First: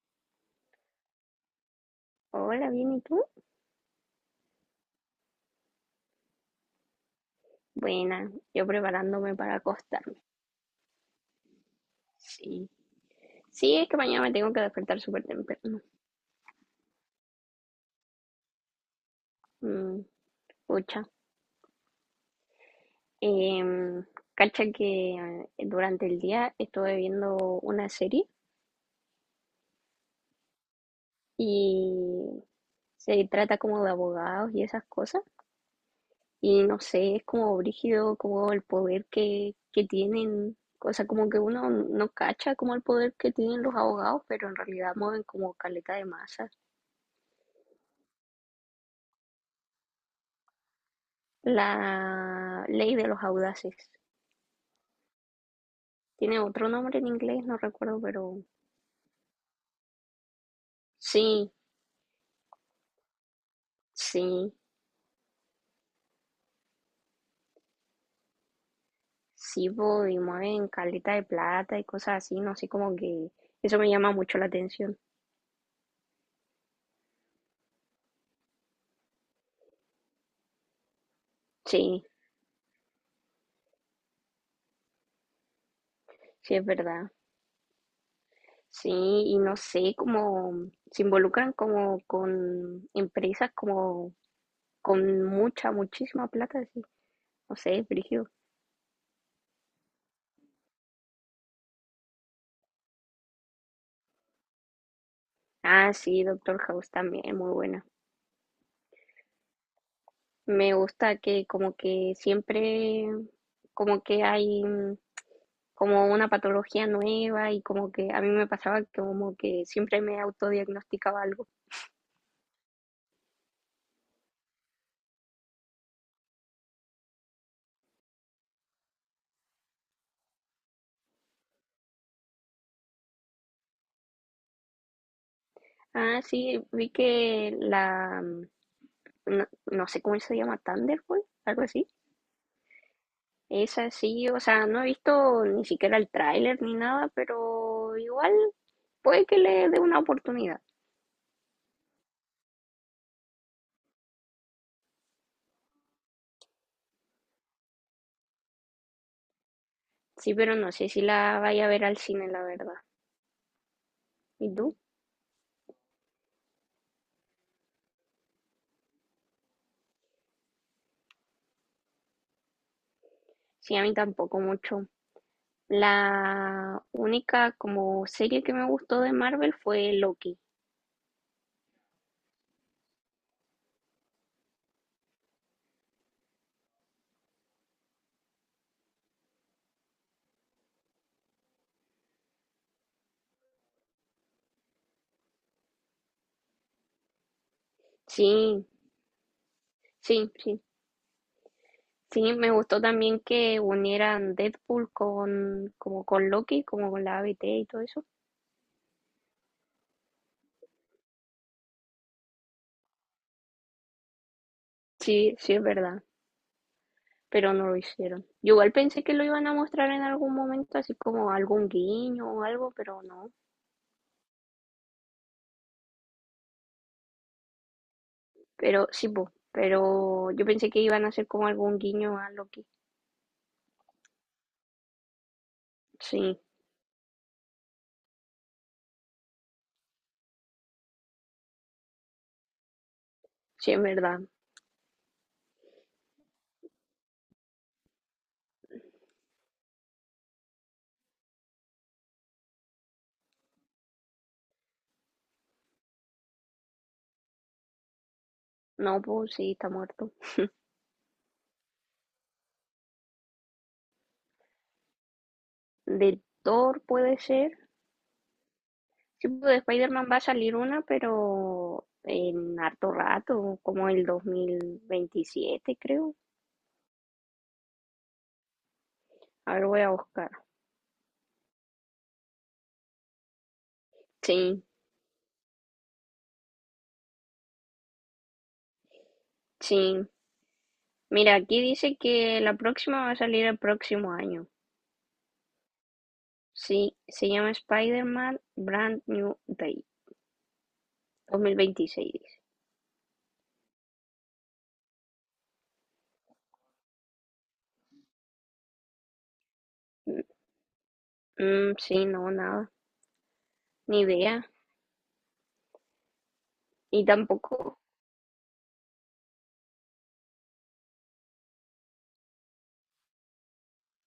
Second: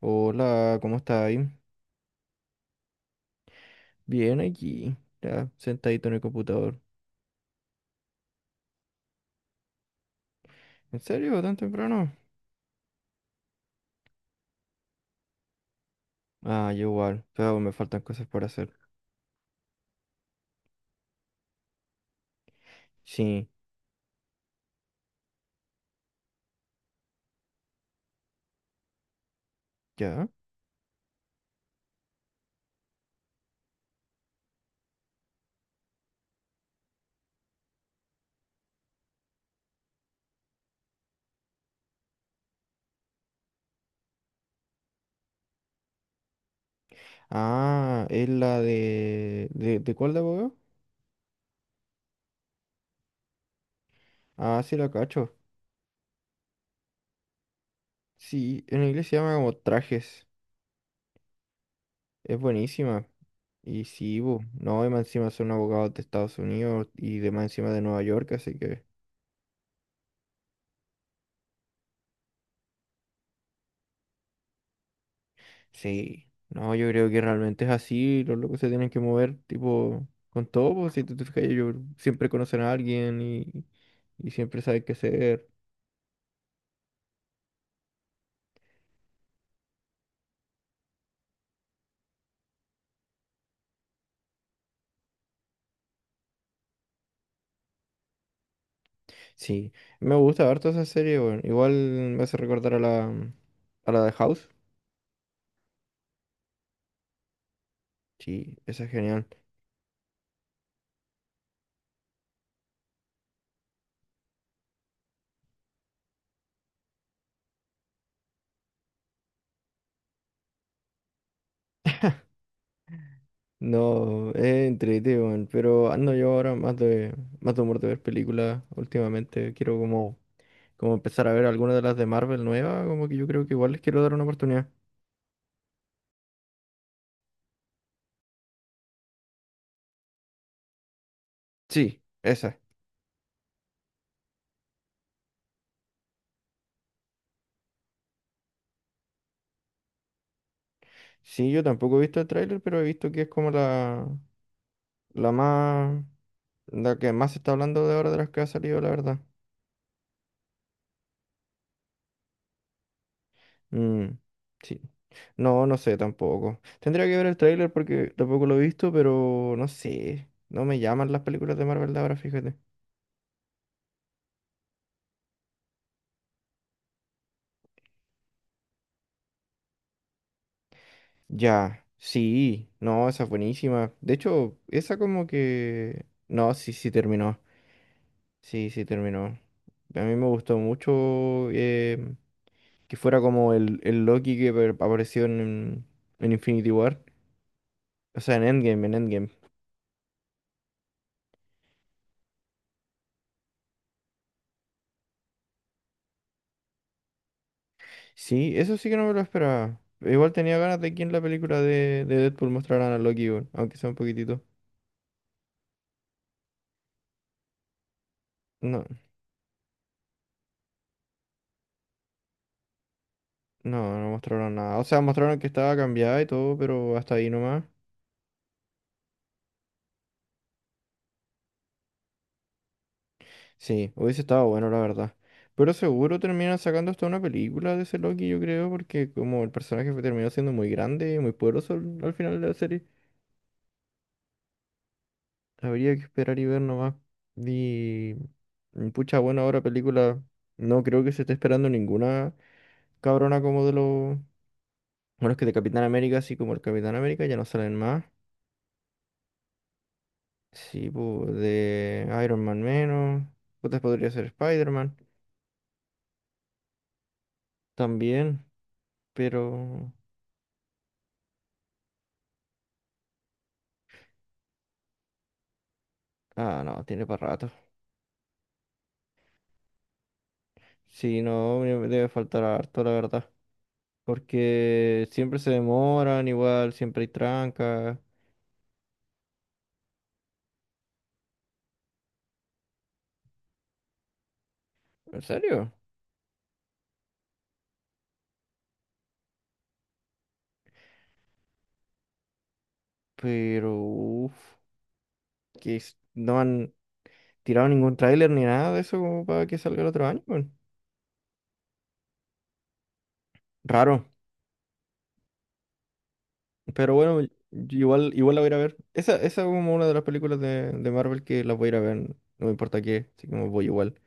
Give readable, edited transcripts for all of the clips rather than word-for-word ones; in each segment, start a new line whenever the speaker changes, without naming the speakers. Hola, ¿cómo estáis?
Hola, bien, ¿y tú?
Bien aquí, ya, sentadito en el computador.
Buena, yo preparándome para acostarme.
¿En serio? ¿Tan temprano?
Sí, sí, es que mañana me tengo que despertar súper temprano.
Ah, yo igual, pero me faltan cosas por hacer.
Mm, pucha.
Sí,
Em, cacha que durante el día estuve viendo una serie
ya.
y se trata como de abogados y esas cosas. Y no sé, es como brígido, como el poder que tienen. O sea, como que uno no cacha como el poder que tienen los abogados, pero en realidad mueven como caleta de masa.
Ah, es la de... ¿De cuál de abogado?
La ley de los audaces.
Ah, sí, la cacho.
Tiene otro nombre en inglés, no recuerdo, pero
Sí, en inglés se llama como trajes.
sí,
Es buenísima. Y sí, bu,
sí,
no, y más encima son abogados de Estados Unidos y de más encima de Nueva York, así que...
sí, voy, mueven caleta de plata y cosas así, no sé, como que eso me llama mucho la atención.
Sí, no, yo creo que realmente es así, los locos se tienen que mover, tipo, con todo, pues, si tú te fijas, ellos
Sí,
siempre conocen a alguien y siempre saben qué hacer.
sí, es verdad. Sí, y no sé, como se involucran como con empresas como con mucha, muchísima plata, sí. No sé, brígido.
Sí, me gusta harto esa serie, bueno, igual me hace recordar a la de House.
Ah, sí, Doctor House también, muy buena.
Sí, esa es genial.
Me gusta que como que siempre como que hay como una patología nueva y como que a mí me pasaba que como que siempre me autodiagnosticaba algo.
No, es entrete, weón, pero ando yo ahora más de humor de ver películas últimamente, quiero como, como empezar a ver algunas de las de Marvel nuevas, como que yo creo que igual les quiero dar una oportunidad.
Ah, sí, vi que la, no, no sé cómo se llama, Thunderbolt, algo así.
Sí, esa.
Esa sí, o sea, no he visto ni siquiera el tráiler ni nada, pero igual puede que le dé una oportunidad.
Sí, yo tampoco he visto el tráiler, pero he visto que es como la más, la que más se está hablando de ahora de las que ha salido, la verdad.
Sí, pero no sé si la vaya a ver al cine, la verdad.
Mm,
¿Y tú?
sí. No, no sé tampoco. Tendría que ver el tráiler porque tampoco lo he visto, pero no sé. No me llaman las películas de Marvel de ahora, fíjate.
Sí, a mí tampoco mucho. La única como serie que me gustó de Marvel fue Loki.
Ya, sí, no, esa es buenísima. De hecho, esa como que... No, sí, sí terminó. Sí, sí terminó. A mí me gustó mucho. Que fuera como el Loki que apareció en Infinity War. O sea, en
Sí,
Endgame, en Endgame.
sí, sí. Sí, me gustó también que unieran Deadpool con como con Loki, como con la A B T y todo eso.
Sí, eso sí que no me lo esperaba. Igual tenía ganas de que en la película de Deadpool mostraran a Loki, weón, aunque sea un poquitito.
Sí, sí es verdad, pero no lo hicieron. Yo igual
No,
pensé que lo iban a mostrar en algún momento, así como algún guiño o algo, pero no.
no, no mostraron nada. O sea, mostraron que estaba cambiada y todo, pero hasta ahí nomás.
Pero sí, po, pero yo pensé que iban a hacer como algún guiño a Loki.
Sí, hubiese estado bueno, la verdad. Pero seguro
Sí,
terminan sacando hasta una película de ese Loki, yo creo, porque como el personaje terminó siendo muy grande y muy poderoso al final de la serie.
sí es verdad.
Habría que esperar y ver nomás. Y pucha, bueno, ahora película. No creo que se esté esperando ninguna cabrona como de los. Bueno, es que de Capitán América, así como el Capitán América, ya no salen más.
No, pues sí, está muerto.
Sí, pues de Iron Man menos. Putas podría ser Spider-Man
De Thor puede ser.
también,
Sí, pues, de
pero.
Spider-Man va a salir una, pero en harto rato, como el 2027, creo.
Ah, no, tiene para rato.
A ver, voy a buscar.
Sí, no, me debe faltar harto, la verdad.
Sí,
Porque siempre se demoran, igual, siempre hay trancas.
sí. Mira, aquí dice que la próxima va a salir el próximo año.
¿En serio?
Sí, se llama Spider-Man Brand New Day 2026. Dice.
Pero, uff. Que no han tirado ningún tráiler ni nada de eso como para que salga el otro año, weón.
Mm, sí, no, nada, ni
Raro.
idea.
Pero
Y
bueno,
tampoco,
igual, igual la voy a ir a ver. Esa es como una de las películas de Marvel que las voy a ir a ver. No me importa qué, así que me voy igual.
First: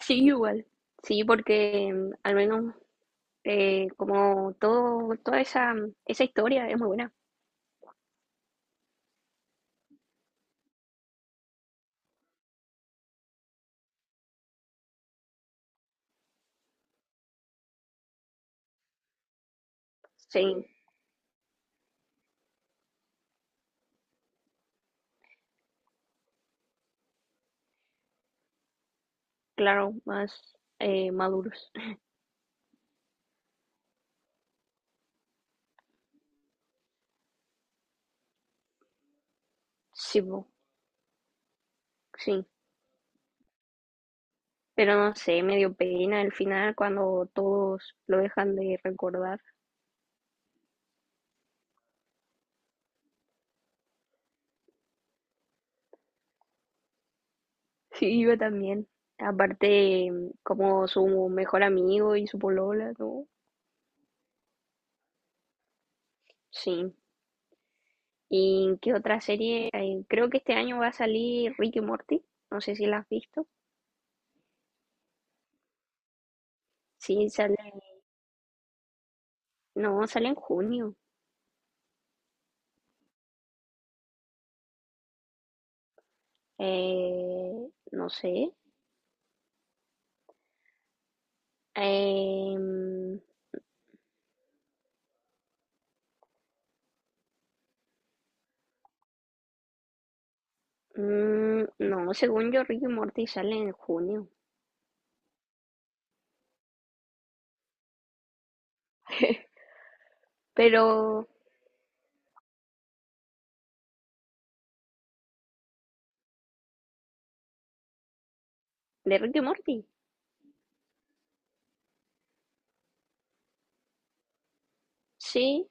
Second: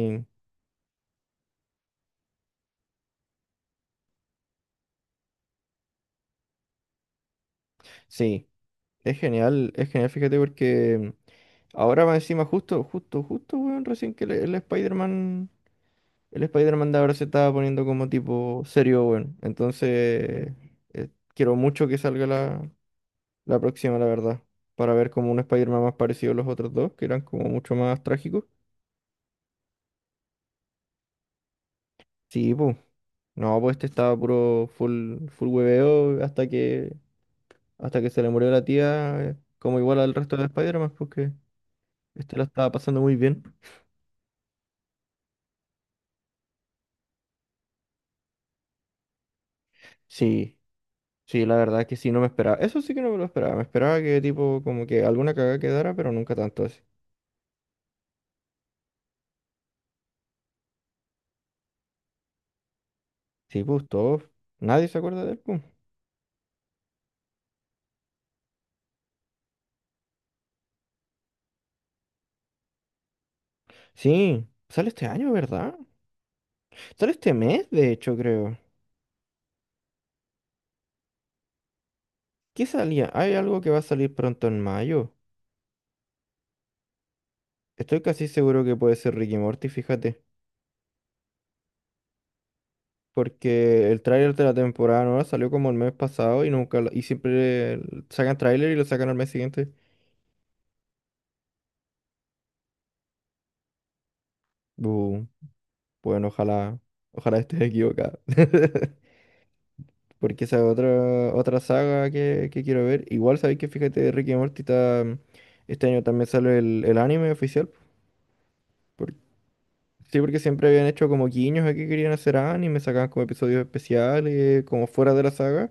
sí, igual. Sí, porque al menos como todo, toda esa historia es muy buena.
sí. Es genial, fíjate, porque ahora más encima justo, justo, justo, weón, recién que el Spider-Man de ahora se estaba poniendo como tipo serio, weón. Entonces,
Sí,
eh, quiero mucho que salga la, la próxima, la verdad. Para ver como un Spider-Man más parecido a los otros dos, que eran como mucho más trágicos.
claro, más maduros.
Sí, pues. No, pues este estaba puro full, full hueveo hasta que se le murió la tía, como igual al
Sí,
resto de
po,
Spider-Man, porque este la
sí.
estaba pasando muy bien.
Pero no sé, me dio pena el final cuando todos lo dejan de recordar.
Sí, sí, la verdad es que sí, no me esperaba. Eso sí que no me lo esperaba. Me esperaba que tipo, como que alguna cagada quedara, pero nunca tanto así.
Sí, yo también. Aparte, como su mejor amigo y su polola, ¿no?
Sí, pues todos. Nadie se acuerda de él, pues.
Sí. ¿Y qué otra serie? Creo que este año va a salir Rick y Morty. No sé si la has visto.
Sí, sale este año, ¿verdad? Sale
Sí,
este
sale.
mes, de hecho, creo.
No, sale en junio.
¿Qué salía? Hay algo que va a salir pronto en mayo.
Eh,
Estoy
no
casi
sé.
seguro que puede ser Ricky Morty, fíjate.
Em,
Porque el tráiler de la temporada nueva salió como el mes pasado y nunca y siempre sacan tráiler y lo sacan al mes siguiente.
Mm, no, según yo, Rick y Morty sale en junio.
Bu, bueno, ojalá, ojalá estés equivocado. Porque esa es
Pero,
otra, otra saga que quiero ver. Igual sabéis que fíjate, Ricky Morty está, este año también sale el anime oficial.
¿de Rick y Morty?
Sí, porque siempre habían hecho como guiños a que querían hacer anime, sacaban como episodios especiales, como fuera de la saga.
Sí,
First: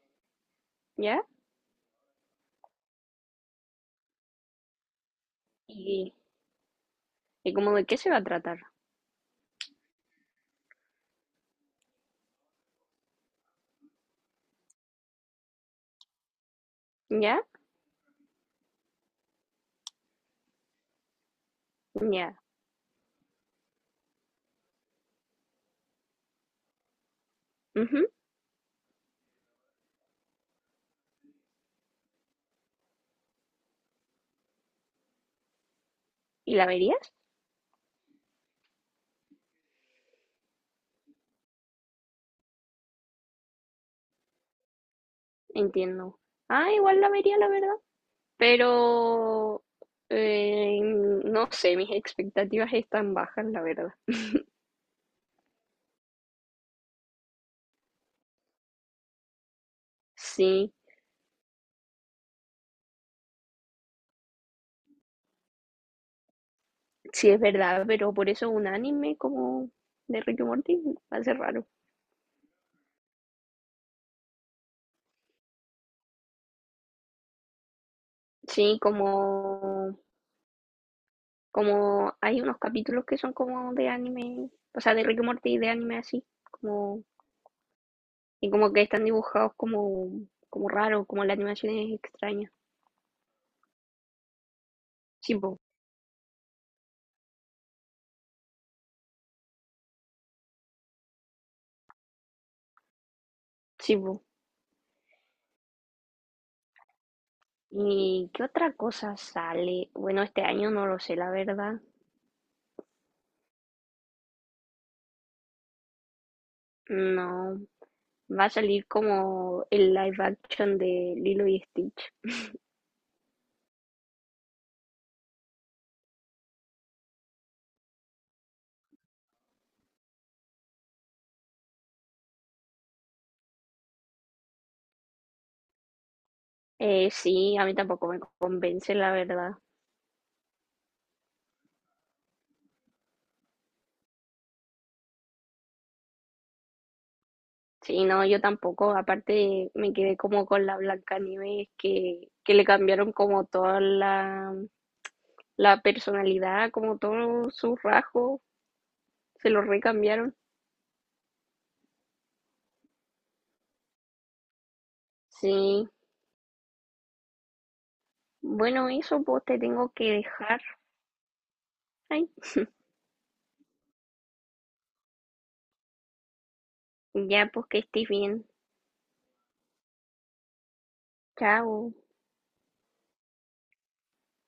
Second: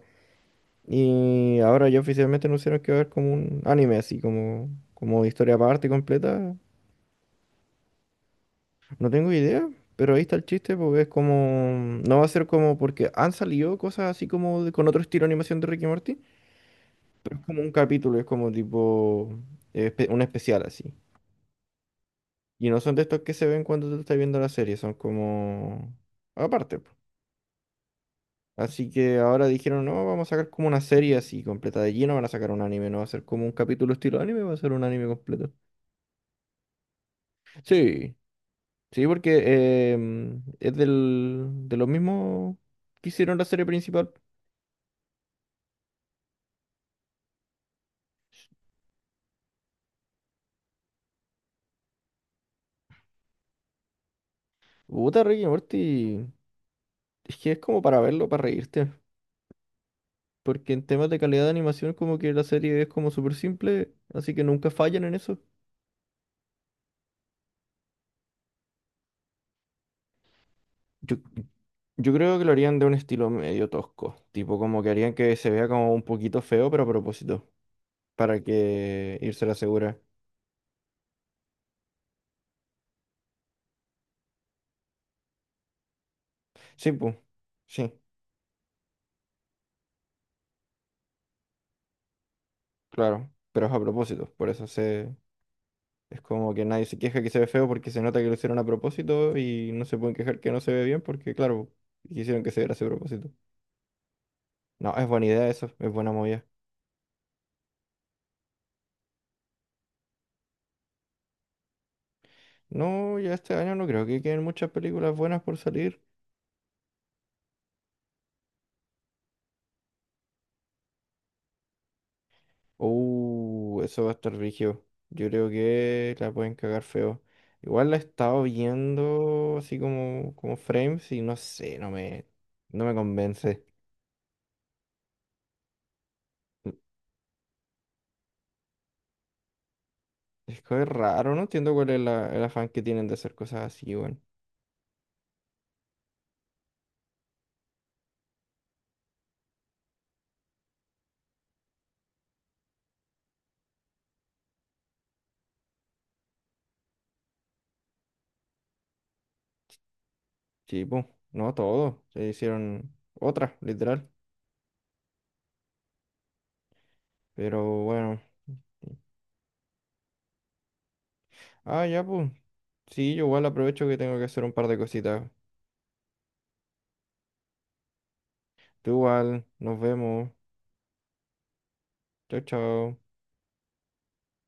¿ya?
Y ahora ya oficialmente anunciaron que va a haber como un anime así, como, como historia aparte
¿Y,
completa.
y como de qué se va a tratar?
No tengo idea, pero ahí está el chiste, porque es como... No va a ser como porque han salido cosas así como con otro estilo de animación de Ricky Morty. Es
¿Ya?
como un capítulo, es como tipo un especial así.
¿Ya?
Y no son de estos que se ven cuando tú estás viendo la serie, son como... Aparte.
Ujú.
Así que ahora dijeron, no, vamos a sacar como una serie así completa de lleno, van a sacar un anime, no va a ser como un capítulo estilo anime, va a ser un anime completo.
¿Y la verías?
Sí, sí, porque es de los mismos que hicieron la serie principal.
Entiendo. Ah, igual la vería, la verdad. Pero, no sé, mis expectativas están bajas, la verdad.
Puta, Rick y Morty, es que es como para verlo, para reírte. Porque
Sí,
en temas de calidad de animación, como que la serie es como súper simple, así que nunca fallan en eso.
sí es verdad, pero por eso un anime como de Rick y Morty
Yo,
va a ser raro.
yo creo que lo harían de un estilo medio tosco, tipo como que harían que se vea como un poquito feo, pero a propósito. Para
Sí,
que irse a la
como
segura.
como hay unos capítulos que son como de anime, o sea, de Rick y Morty de anime así,
Sí,
como
pues, sí,
y como que están dibujados como como raro, como la animación es extraña.
claro, pero es a propósito, por eso se...
Sí, po,
Es como que nadie se queja que se ve feo porque se nota que lo hicieron a propósito y no se pueden quejar que no se ve bien porque, claro, quisieron que se viera a ese propósito.
sí, po.
No, es buena idea eso, es buena movida.
¿Y qué otra cosa sale? Bueno, este año no lo sé, la verdad.
No, ya este año no creo que queden muchas películas buenas por salir.
No, va a salir como el live action de Lilo y Stitch.
Eso va a estar rígido. Yo creo que la pueden cagar feo. Igual la he estado viendo así como, como frames y no sé, no me convence.
Sí, a mí tampoco me convence, la verdad.
Es que es raro, no entiendo cuál es el afán que tienen de hacer cosas así, bueno.
Sí, no, yo tampoco. Aparte, me quedé como con la Blancanieves que le cambiaron como toda la, la personalidad, como todos sus rasgos, se los recambiaron.
Sí, pues, no todo. Se hicieron otras, literal.
Sí,
Pero bueno.
bueno, eso pues te tengo que dejar.
Ah, ya,
Ay,
pues. Sí, yo igual aprovecho que tengo que hacer un par de cositas.
ya pues que estés bien.
Tú igual, nos vemos.
Chao.
Chao, chao.